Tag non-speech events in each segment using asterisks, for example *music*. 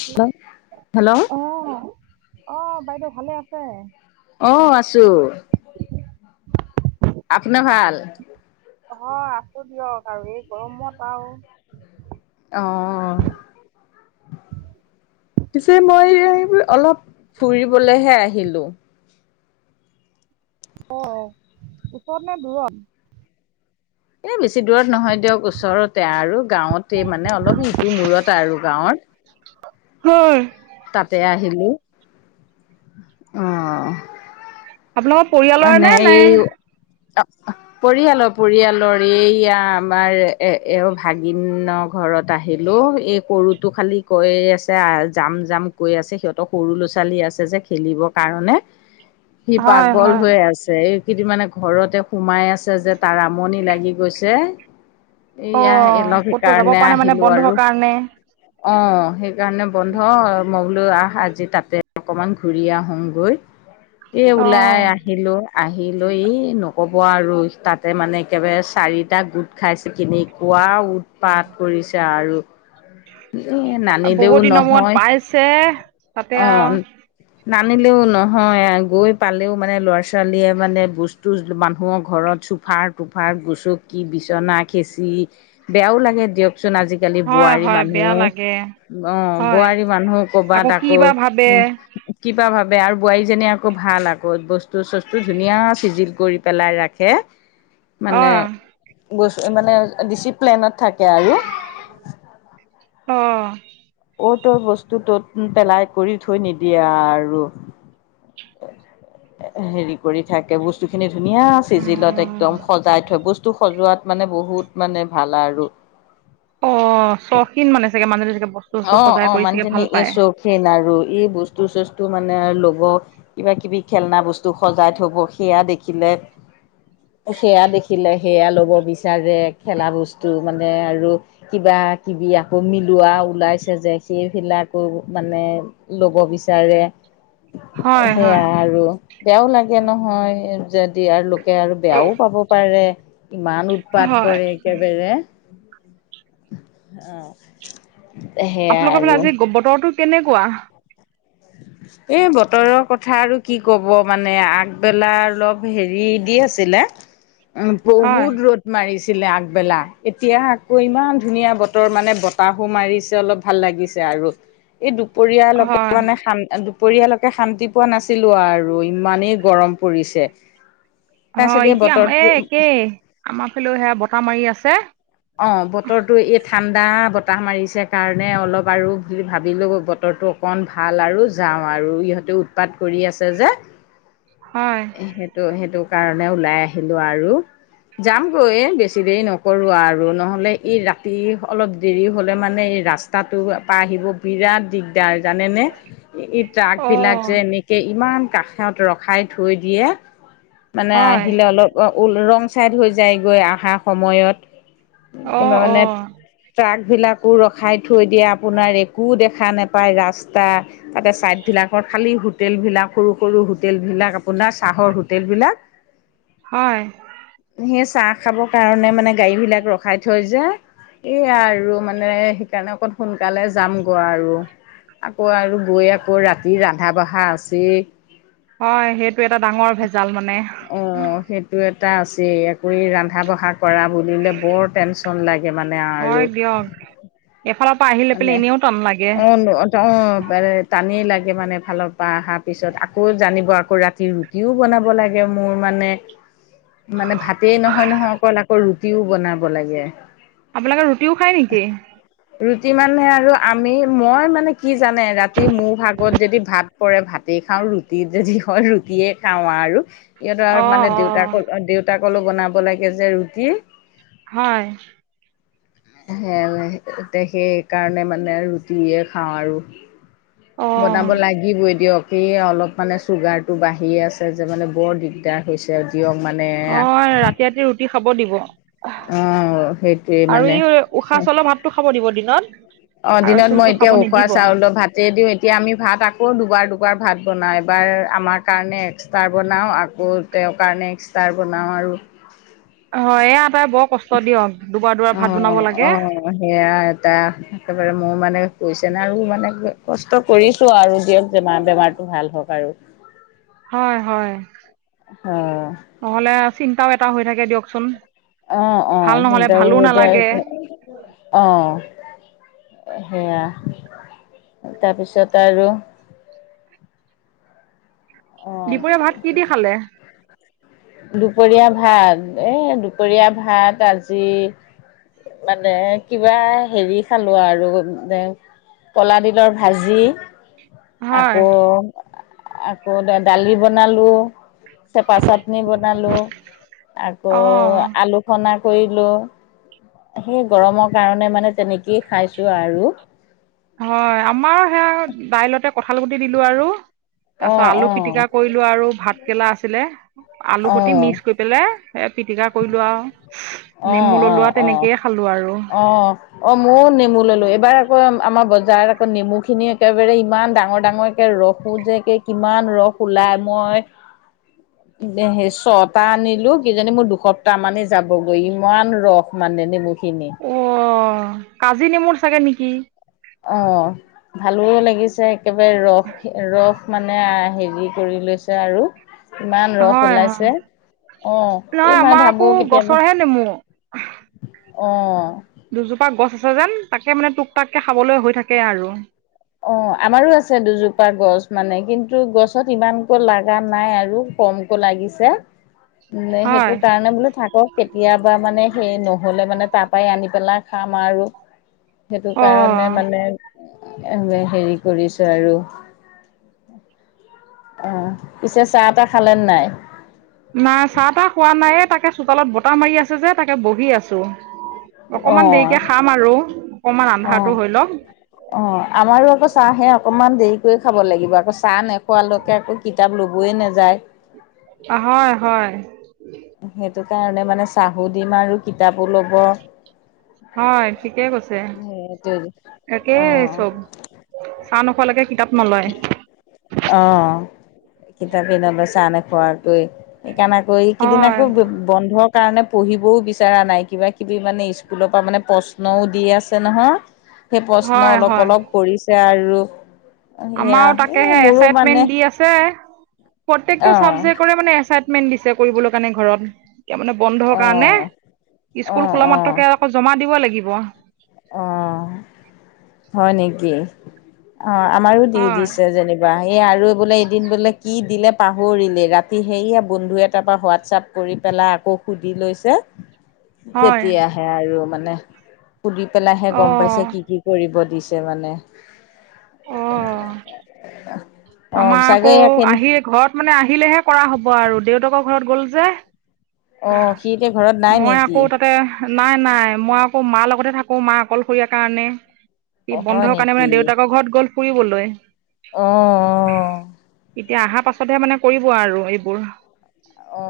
Hello hello. অহ অহ বাইদেউ ভালে আছে? অহ আছো। আপোনাৰ ভাল? নহয় আছো দিয়ক আৰু এই গৰমত আও। আহ। পিছে মই অলপ ফুৰিবলৈহে আহিলো। অ অ ওচৰত নে দূৰত? এ বেছি দূৰত নহয় দিয়ক ওচৰতে আৰু গাঁৱতে মানে অলপ ইটো মূৰত আৰু গাঁৱৰত। হয়। তাতে আহিলো আহ। আপোনালোকৰ পৰিয়ালৰ নে নে? অহ পৰিয়ালৰ পৰিয়ালৰ এইয়া আমাৰ এ এ ভাগিনক ঘৰত আহিলো এই সৰুতো খালি কৈ আছে যাম যাম কৈ আছে সিহঁতক সৰু ল'ৰা ছোৱালী আছে যে খেলিবৰ কাৰণে। *unintelligible* *unintelligible* হয়, হয়। থিকেই আছে। এইকেইদিন মানে ঘৰতে সোমাই আছে যে তাৰ আমনি লাগি গৈছে। এয়া অ', অলপ ক'তো যাব সেইকাৰণে পৰা নাই মানে আহিলো বন্ধৰ আৰু। কাৰণে। অহ সেইকাৰণে বন্ধ বোলো আহ আজি তাতে অকমান ঘূৰি আহো গৈ এ ওলাই অ', আহিলো। আহি লৈ নক'ব আৰু তাতে মানে একেবাৰে চাৰিটা গোট খাইছে কিনেকোৱা উৎপাত কৰিছে আৰু। এ নানিলেও বহুত দিনৰ মূৰত নহয় পাইছে তাতে অ' আৰু। নানিলেও নহয় গৈ পালেও মানে ল'ৰা ছোৱালীয়ে মানে বস্তু মানুহৰ ঘৰত চোফাৰ টোফাৰ গুচু কি বিচনা খেচি বেয়াও লাগে দিয়কচোন আজিকালি আজিকালি হয়, বোৱাৰী হয় মানুহ। বেয়া লাগে অ হয়, বোৱাৰী মানুহ কৰবাত কি আকৌ বা ভাবে। কিবা ভাবে আৰু বোৱাৰীজনী আকৌ ভাল আ বহুত বস্তু চস্তু ধুনীয়া চিজিল কৰি পেলাই ৰাখে। মানে অ', বছ মানে ডিচিপ্লেইনত থাকে আৰু। অ। অৰ তৰ বস্তু তত পেলাই কৰি থৈ নিদিয়ে আৰু। হেৰি কৰি থাকে। বস্তুখিনি ধুনীয়া চিজিলত অ', একদম সজ টাইট হয় বস্তু সজোৱাত মানে বহুত মানে ভাল আৰু। অ চখীন মানে চাগে মানুহটো চাগে বস্তু চস্তু অ সজাই অ কৰি চাগে ভাল মানুহজনী এই পায়। চখিন আৰু ই বস্তু চস্তু মানে ল'ব, কিবা কিবি খেলনা বস্তু সজাই থব সেয়া দেখিলে সেয়া দেখিলে সেয়া ল'ব বিচাৰে। খেলা বস্তু মানে আৰু কিবা-কিবি আকৌ মিলোৱাও ওলাইছে যে সেইবিলাকো মানে ল'ব বিচাৰে। হয়, হয়। সেয়া আৰু। বেয়াও লাগে নহয় যদি আৰ কে আৰু বেয়াও পাব পাৰে ইমান উৎপাত হয় কৰে একেবাৰে। অ। এ সে আপোনালোকৰ ফালে আজি বতৰটো কেনেকুৱা? এ বতৰৰ কথা আৰু কি ক'ব মানে আগবেলা অলপ হেৰি দি আছিলে হয় বহুত ৰ'দ মাৰিছিলে আগবেলা। এতিয়া আকৌ ইমান ধুনীয়া বতৰ মানে বতাহো মাৰিছে অলপ। ভাল লাগিছে আৰু এই দুপৰীয়ালকে হয় মানে *unintelligible* দুপৰীয়ালৈকে শান্তি পোৱা নাছিলো আৰু ইমানেই গৰম পৰিছে। তাৰপিছত হয় এই এতিয়া এই বতৰটো একেই। আমাৰ ফালেও সেয়া বতাহ মাৰি আছে। অ, বতৰটো এই ঠাণ্ডা বতাহ মাৰিছে কাৰণে অলপ আৰু বুলি ভাবিলোঁ বতৰটো অকণ ভাল আৰু যাওঁ আৰু ইহঁতেও উৎপাত কৰি আছে যে। হয়। সেটো সেটো কাৰণে ওলাই আহিলো আৰু যামগৈ বেছি দেৰি নকৰো আৰ আৰু নহ'লে এই ৰাতি অলপ দেৰি হ'লে মানে এই ৰাস্তাটোৰ পা আহিব বিৰাট দিগ দাৰ জানেনে? এই ট্ৰাক অ বিলাক যে এনি ইমান কাষত ৰখাই থৈ দিয়ে। মানে হয় আহিলে অলপ অ ওল ৰং চাইড হৈ যায় গৈ আহা সময়ত। অ কিবা অ মানে ট্ৰাকবিলাকো ৰখাই থৈ দিয়ে আপোনাৰ একো দেখা নাপায় ৰাস্তা। তাতে ছাইডবিলাকত খালি হোটেল বিলাক সৰু সৰু হোটেল বিলাক আপোনাৰ চাহৰ হোটেলবিলাক হয়। সেই চাহ খাবৰ কাৰণে মানে গাড়ী বিলাক ৰখ ৰখাই থৈ যে, এইয়া আৰু মানে সেইকাৰণে অকণ সোনকালে যাম গৈ আৰু। আকৌ আৰু গৈ আকৌ ৰাতি ৰান্ধা-বঢ়া আছেই। হয়, সেইটো এটা ডাঙৰ ভেজাল মানে। অ, সেইটো এটা আছেই। আকৌ এই ৰন্ধা-বঢ়া কৰা বুলিলে বৰ টেনচন লাগে মানে আৰু। এফালৰ পৰা আহি লৈ মানে পেলাই এনেও টন লাগে। অ টানেই লাগে মানে এফালৰ পৰা আহাৰ পিছত। আকৌ জানিব আকৌ ৰাতিৰ তিও বনাব লাগে মোৰ মানে। *inaudible* মানে ভাতেই নহয় নহয় অকল, আকৌ ৰুটিও বনাব লাগে। আপোনালোকে ৰুটিও খায় নেকি? ৰুটি মানে আৰু আমি মই মানে কি জানে ৰাতি মোৰ ভাগত যদি ভাত পৰে ভাতেই খাওঁ। ৰুটিত যদি হয় ৰুটিয়ে খাওঁ আৰু। সিহঁতৰ অ আৰু মানে অ দেউতাকৰ দেউতাকৰলে বনাব লাগে যে ৰুটি। হয়। *unintelligible* সেইকাৰণে মানে ৰুটিয়ে খাওঁ আৰু অ বনাব লাগে কিবই দিয়ক এই অলপ মানে চুগাৰটো বাঢ়ি আছে যে মানে বৰ দিক দাৰ হৈছে দিয়ক মানে অ তে ৰাতি ৰুটি খাব দিব এহ অ সেইটোৱে। আৰু মানে ই উখোৱা চাউলৰ ভাতটো খাব দিব দিনত। অ, আৰু দিনত মই চোলটো খাব এতিয়া উখোৱা নিদিব চাউলৰ ভাত তে দিওঁ এতিয়া আমি ভাত আকৌ দুবাৰ দুবাৰ ভাত বনাওঁ এবাৰ আমাৰ কাৰণে এক্সট্ৰা বনাওঁ আকৌ তেওঁ কাৰণে এক্সষ্ট্ৰা বনাওঁ আৰু অ এয়া এটা বৰ কষ্ট দিয়ক দুবাৰ দুবাৰ ভাত বনাব অ' লাগে অ' সেয়া এটা একেবাৰে মোৰ মানে কৈছে না আৰু মানে কষ্ট কৰিছো আৰু দিয়ক বেমাৰ বেমাৰটো ভাল হওঁক আৰু হয় হয় অ' নহলে চিন্তাও এটা হৈ থাকে দিয়কচোন অ অ ভাল নহ'লে চিন্তাও ভালো হৈ নালাগে থাকে অহ সেয়া তাৰপিছত আৰু অ', দুপৰীয়া ভাত কি দি খালে দুপৰীয়া ভাত এ দুপৰীয়া ভাত আজি মানে কিবা হেৰি খালো আৰু নে কলাডিলৰ ভাজি হয় আকৌ অ দা দালি বনালো চেপা চাটনি বনালো আকৌ অঁ আলু সনা কৰিলো সেই গৰমৰ কাৰণে মানে তেনেকেই খাইছোঁ আৰু হয় আমাৰো সেয়া দাইলতে কঠাল গুটি দিলো আৰু তাৰপাছত অ', আলু অ', পিটিকা কৰিলো আৰু ভাতকেলা আছিলে আলু সতি অ', মিক্স কৰি পেলাই পিটিকা কৰিলো আও অ', নেমু ললো অ', আও অ', তেনেকেই খালো আৰু। অ'। অ ময়ো নেমু ললো এইবাৰ আকৌ আমাৰ বজাৰত আকৌ নেমু খিনি একেবাৰে ইমান ডাঙৰ ডাঙৰ এ ৰখো যে কে কিমান ৰস ওলাই মই *inaudible* সে ছটা আনিলো কিজানি মোৰ দু এসপ্তাহ মানেই যাবগৈ ইমান ৰস মানে নিমুখিনি অ কাজি নেমু চাগে নিকি অ ভালো লাগিছে একেবাৰে ৰস ৰস মানে অ হেৰি কৰি লৈছে আৰু ইমান ৰস হয় হয় ওলাইছে অ নহয় এই আমাৰ মই আকৌ ভাবো কেতিয়াবা গছৰহে নেমু অ দুজোপা গছ আছে যেন তাকে মানে টুক টাককে খাবলৈ হৈ থাকে আৰু অ আমাৰো আছে দুজোপা গছ মানে কিন্তু গছত ইমানকৈ লাগা নাই আৰু কমকৈ লাগিছে *unintelligible* নে সেইটো হয় কাৰণে বোলো থাকক। কেতিয়াবা মানে সেই নহলে মানে তাৰ পৰাই আনি পেলাই খাম আৰু। সেইটো অ কাৰণে মানে এ হেৰি কৰিছো আৰু। অ পিছে চাহ তাহ খালে নে নাই? নাই চাহ তাহ খোৱা নাই, এ তাকে চোতালত বতাহ মাৰি আছে যে তাকে বহি আছো। অকমান অ', দেৰিকে খাম আৰু অকমান অ'। আন্ধাৰটো হৈ লক। অ আমাৰো আকৌ চাহ হে অকনমান দেৰি কৈ খাব লাগিব আকৌ চাহ নেখোৱালৈকে আকৌ কি কিতাপ ল'বই নাযায়। অ হয় হয়। সেইটো কাৰণে মানে চাহো দিম আৰু কিতাপো ল'ব। হয় ঠিকে কৈছে, সেইটোৱে। অ একেই এইচব চাহ নোখোৱালৈকে কিতাপ নলয়। অ কিতাপে নলয় চাহ নেখোৱটোৱে। সেই কাৰণে আকৌ, এইকেইদিন হয় আকৌ বন্ধৰ কাৰণে পঢ়িবও বিচৰা নাই, কিবা কিবি মানে স্কুলৰ পৰা মানে প্ৰশ্নও দি আছে নহয়। সেই প্ৰশ্ন হয় অলপ হয় অলপ কৰিছে আৰু সেয়া এ সে সে মোৰো মানে এচাইটমেন্ত দি আছে? প্ৰত্যেকটো অ চাবজেকৰে মানে এচাইট মেন্ত দিছে কৰিবলৈ কাৰণে ঘৰত, এতিয়া মানে বন্ধৰ অ কাৰণে। অ স্কুল খোলা অ মাত্ৰকে আকৌ জমা দিব লাগিব। অ হয় নেকি? অ আমাৰো দি হয় দিছে যেনিব সেই আৰু বোলে এদিন বোলে কি দিলে পাহৰিলে, ৰাতি সেয়া বন্ধু এটাৰ পৰা হোৱাটছআপ কৰি পেলাই আকৌ সুধি লৈছে হয় তেতিয়াহে আৰু মানে। সুধি পেলাইহে গম পাইছে অঁ কি কি কৰিব দিছে মানে। অঁ *unintelligible* আমাৰ আকৌ কেনে আহি ঘৰত মানে আহিলেহে কৰা হ'ব আৰু দেউতাকৰ ঘৰত গল যে। অ সি এতিয়া ঘৰত নাই মই নেকি? আকৌ নাই নাই মই আকৌ মাৰ লগতে থাকো মা অকলশৰীয়াৰ কাৰণে। সি অ হয় বন্ধৰ কাৰণে নেকি মানে দেউতাকৰ ঘৰত গ'ল ফুৰিবলৈ। অ। এতিয়া অহাৰ পাছতহে মানে কৰিব আৰু এইবোৰ। অ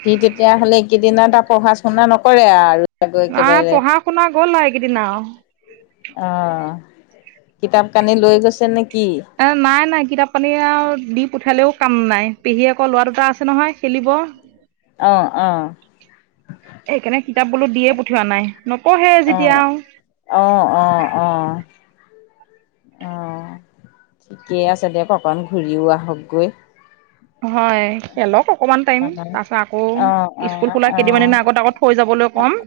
সি তেতিয়া হ'লে এইকেইদনা তাৰ পঢ়া শুনা নকৰে আৰু। গৈ নাই একেবাৰে পঢ়া শুনা গ'ল আও এইকেইদিন আও। অ কিতাপ কানি লৈ গৈছে নেকি? নাই নাই কিতাপ পানী আৰু দি পঠিয়ালেও কাম নাই পেহীয়েকৰ ল'ৰা দুটা আছে নহয় খেলিব। *unintelligible* অ অ। সেইকাৰণে কিতাপ বোলো দিয়ে পঠিওৱা নাই নপহে যেতিয়া অ', আও অ অ অ। অ ঠিকে আছে দিয়ক অকণ ঘূৰিও আহকগৈ। হয়। খেলক অকণমান টাইম, তাৰপিছত আকৌ অ', অ', স্কুল অ', খোলা কেইদিনমান দিন আগত আগত থৈ যাবলৈ ক'ম।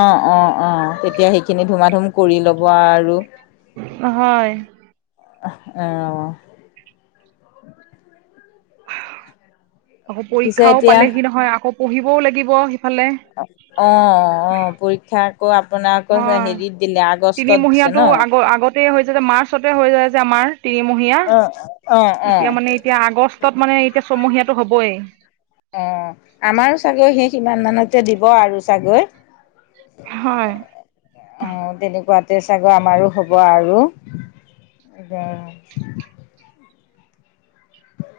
অ অ অ তেতিয়া সেইখিনি ধুমা ধুম কৰি ল'ব আৰু। হয়। অ এঅ আকৌ পিছে পৰীক্ষাও এতিয়া পালে সি নহয়, আকৌ পঢ়িবও লাগিব সিফালে। অ অ পৰীক্ষাৰ হয় দিছে ন? তিনিমহীয়াটো আগ আগতে হৈ যায় যে মাৰ্চতে হৈ যায় যে আমাৰ। তিনিমহীয়া অ', অ', এতিয়া অ', মানে এতিয়া আগষ্টত মানে এতিয়া ছমহীয়াটো হবই। অ আমাৰো চাগে সেই সিমান মানতে দিব আৰু চাগৈ। হয়। আ তেনেকুৱাতে ছাগৰ আমাৰো হ'ব আৰু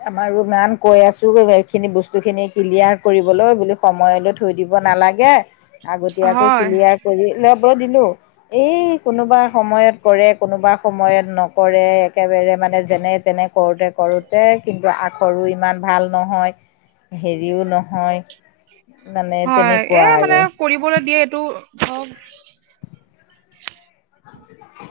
আমাৰোনান কৈ আছো এইখিনি বস্তুখিনি ক্লিয়াৰ কৰিবলৈ বোলো সময়লৈ থৈ দিব নালাগে, আগতীয়াকৈ হয় ক্লিয়াৰ কৰি লব দিলো। এই কোনোবা সময়ত কৰে, কোনোবা সময়ত নকৰে, একেবাৰে মানে যেনে- তেনে কৰোঁতে কৰো তে কিন্তু আখৰো ইমান ভাল নহয়, হেৰিও নহয়? মানে হয় তেনেকুৱা এ মানে আৰু কৰিবলৈ দিয়ে এইটো ধক *unintelligible*